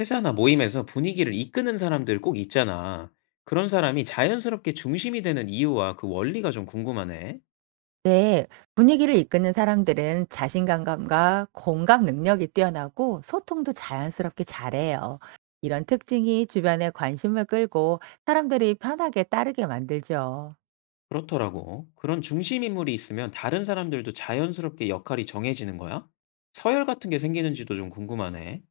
회사나 모임에서 분위기를 이끄는 사람들 꼭 있잖아. 그런 사람이 자연스럽게 중심이 되는 이유와 그 원리가 좀 궁금하네. 네, 분위기를 이끄는 사람들은 자신감과 공감 능력이 뛰어나고 소통도 자연스럽게 잘해요. 이런 특징이 주변에 관심을 끌고 사람들이 편하게 따르게 만들죠. 그렇더라고. 그런 중심 인물이 있으면 다른 사람들도 자연스럽게 역할이 정해지는 거야? 서열 같은 게 생기는지도 좀 궁금하네.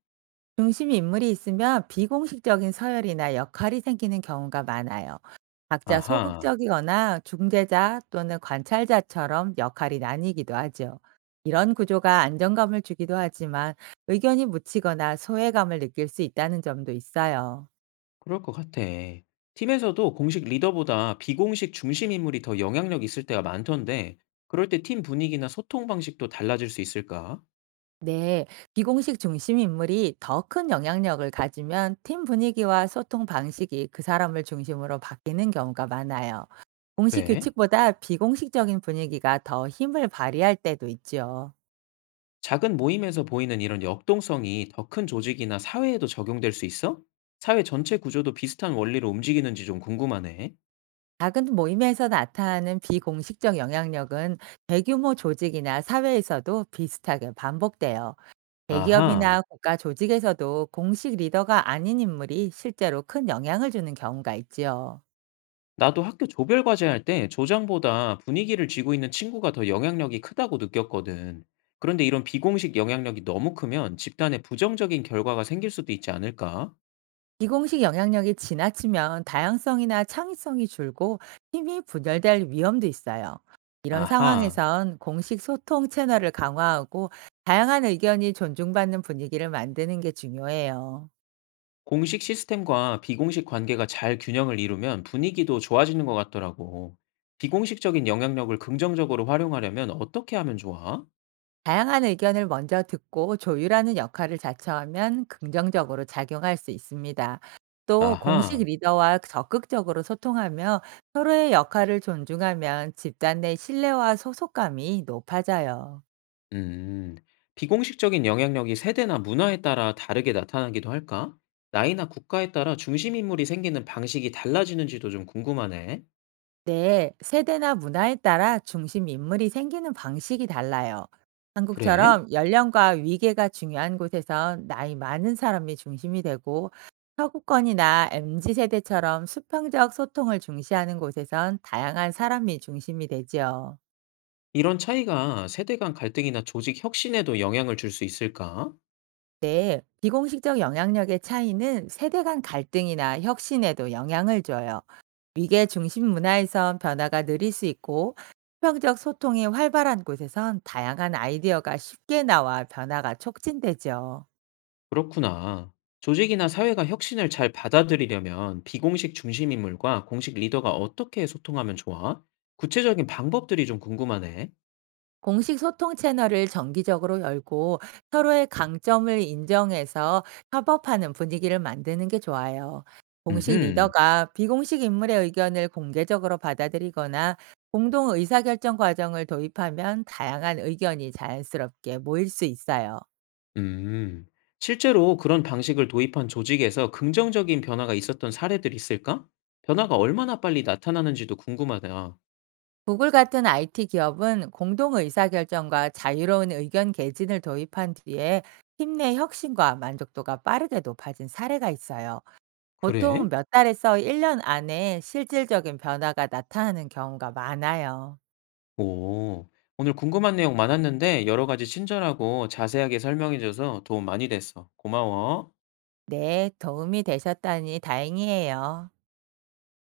중심 인물이 있으면 비공식적인 서열이나 역할이 생기는 경우가 많아요. 각자 아하, 소극적이거나 중재자 또는 관찰자처럼 역할이 나뉘기도 하죠. 이런 구조가 안정감을 주기도 하지만 의견이 묻히거나 소외감을 느낄 수 있다는 점도 있어요. 그럴 것 같아. 팀에서도 공식 리더보다 비공식 중심 인물이 더 영향력 있을 때가 많던데, 그럴 때 팀 분위기나 소통 방식도 달라질 수 있을까? 네, 비공식 중심 인물이 더 큰 영향력을 가지면 팀 분위기와 소통 방식이 그 사람을 중심으로 바뀌는 경우가 많아요. 공식 그래? 규칙보다 비공식적인 분위기가 더 힘을 발휘할 때도 있죠. 작은 모임에서 보이는 이런 역동성이 더 큰 조직이나 사회에도 적용될 수 있어? 사회 전체 구조도 비슷한 원리로 움직이는지 좀 궁금하네. 작은 모임에서 나타나는 비공식적 영향력은 대규모 조직이나 사회에서도 비슷하게 반복돼요. 아하, 대기업이나 국가 조직에서도 공식 리더가 아닌 인물이 실제로 큰 영향을 주는 경우가 있지요. 나도 학교 조별 과제 할 때 조장보다 분위기를 쥐고 있는 친구가 더 영향력이 크다고 느꼈거든. 그런데 이런 비공식 영향력이 너무 크면 집단에 부정적인 결과가 생길 수도 있지 않을까? 비공식 영향력이 지나치면 다양성이나 창의성이 줄고 팀이 분열될 위험도 있어요. 이런 아하. 상황에선 공식 소통 채널을 강화하고 다양한 의견이 존중받는 분위기를 만드는 게 중요해요. 공식 시스템과 비공식 관계가 잘 균형을 이루면 분위기도 좋아지는 것 같더라고. 비공식적인 영향력을 긍정적으로 활용하려면 어떻게 하면 좋아? 다양한 의견을 먼저 듣고 조율하는 역할을 자처하면 긍정적으로 작용할 수 있습니다. 또 공식 아하, 리더와 적극적으로 소통하며 서로의 역할을 존중하면 집단 내 신뢰와 소속감이 높아져요. 음, 비공식적인 영향력이 세대나 문화에 따라 다르게 나타나기도 할까? 나이나 국가에 따라 중심인물이 생기는 방식이 달라지는지도 좀 궁금하네. 네, 세대나 문화에 따라 중심 인물이 생기는 방식이 달라요. 그래? 한국처럼 연령과 위계가 중요한 곳에선 나이 많은 사람이 중심이 되고, 서구권이나 MZ 세대처럼 수평적 소통을 중시하는 곳에선 다양한 사람이 중심이 되지요. 이런 차이가 세대 간 갈등이나 조직 혁신에도 영향을 줄 수 있을까? 네, 비공식적 영향력의 차이는 세대 간 갈등이나 혁신에도 영향을 줘요. 위계 중심 문화에선 변화가 느릴 수 있고, 수평적 소통이 활발한 곳에선 다양한 아이디어가 쉽게 나와 변화가 촉진되죠. 그렇구나. 조직이나 사회가 혁신을 잘 받아들이려면 비공식 중심 인물과 공식 리더가 어떻게 소통하면 좋아? 구체적인 방법들이 좀 궁금하네. 공식 소통 채널을 정기적으로 열고 서로의 강점을 인정해서 협업하는 분위기를 만드는 게 좋아요. 공식 음흠. 리더가 비공식 인물의 의견을 공개적으로 받아들이거나 공동 의사결정 과정을 도입하면 다양한 의견이 자연스럽게 모일 수 있어요. 음. 실제로 그런 방식을 도입한 조직에서 긍정적인 변화가 있었던 사례들이 있을까? 변화가 얼마나 빨리 나타나는지도 궁금하다. 구글 같은 IT 기업은 공동 의사결정과 자유로운 의견 개진을 도입한 뒤에 팀 내 혁신과 만족도가 빠르게 높아진 사례가 있어요. 보통 그래? 몇 달에서 1년 안에 실질적인 변화가 나타나는 경우가 많아요. 오. 오늘 궁금한 내용 많았는데 여러 가지 친절하고 자세하게 설명해줘서 도움 많이 됐어. 고마워. 네, 도움이 되셨다니 다행이에요.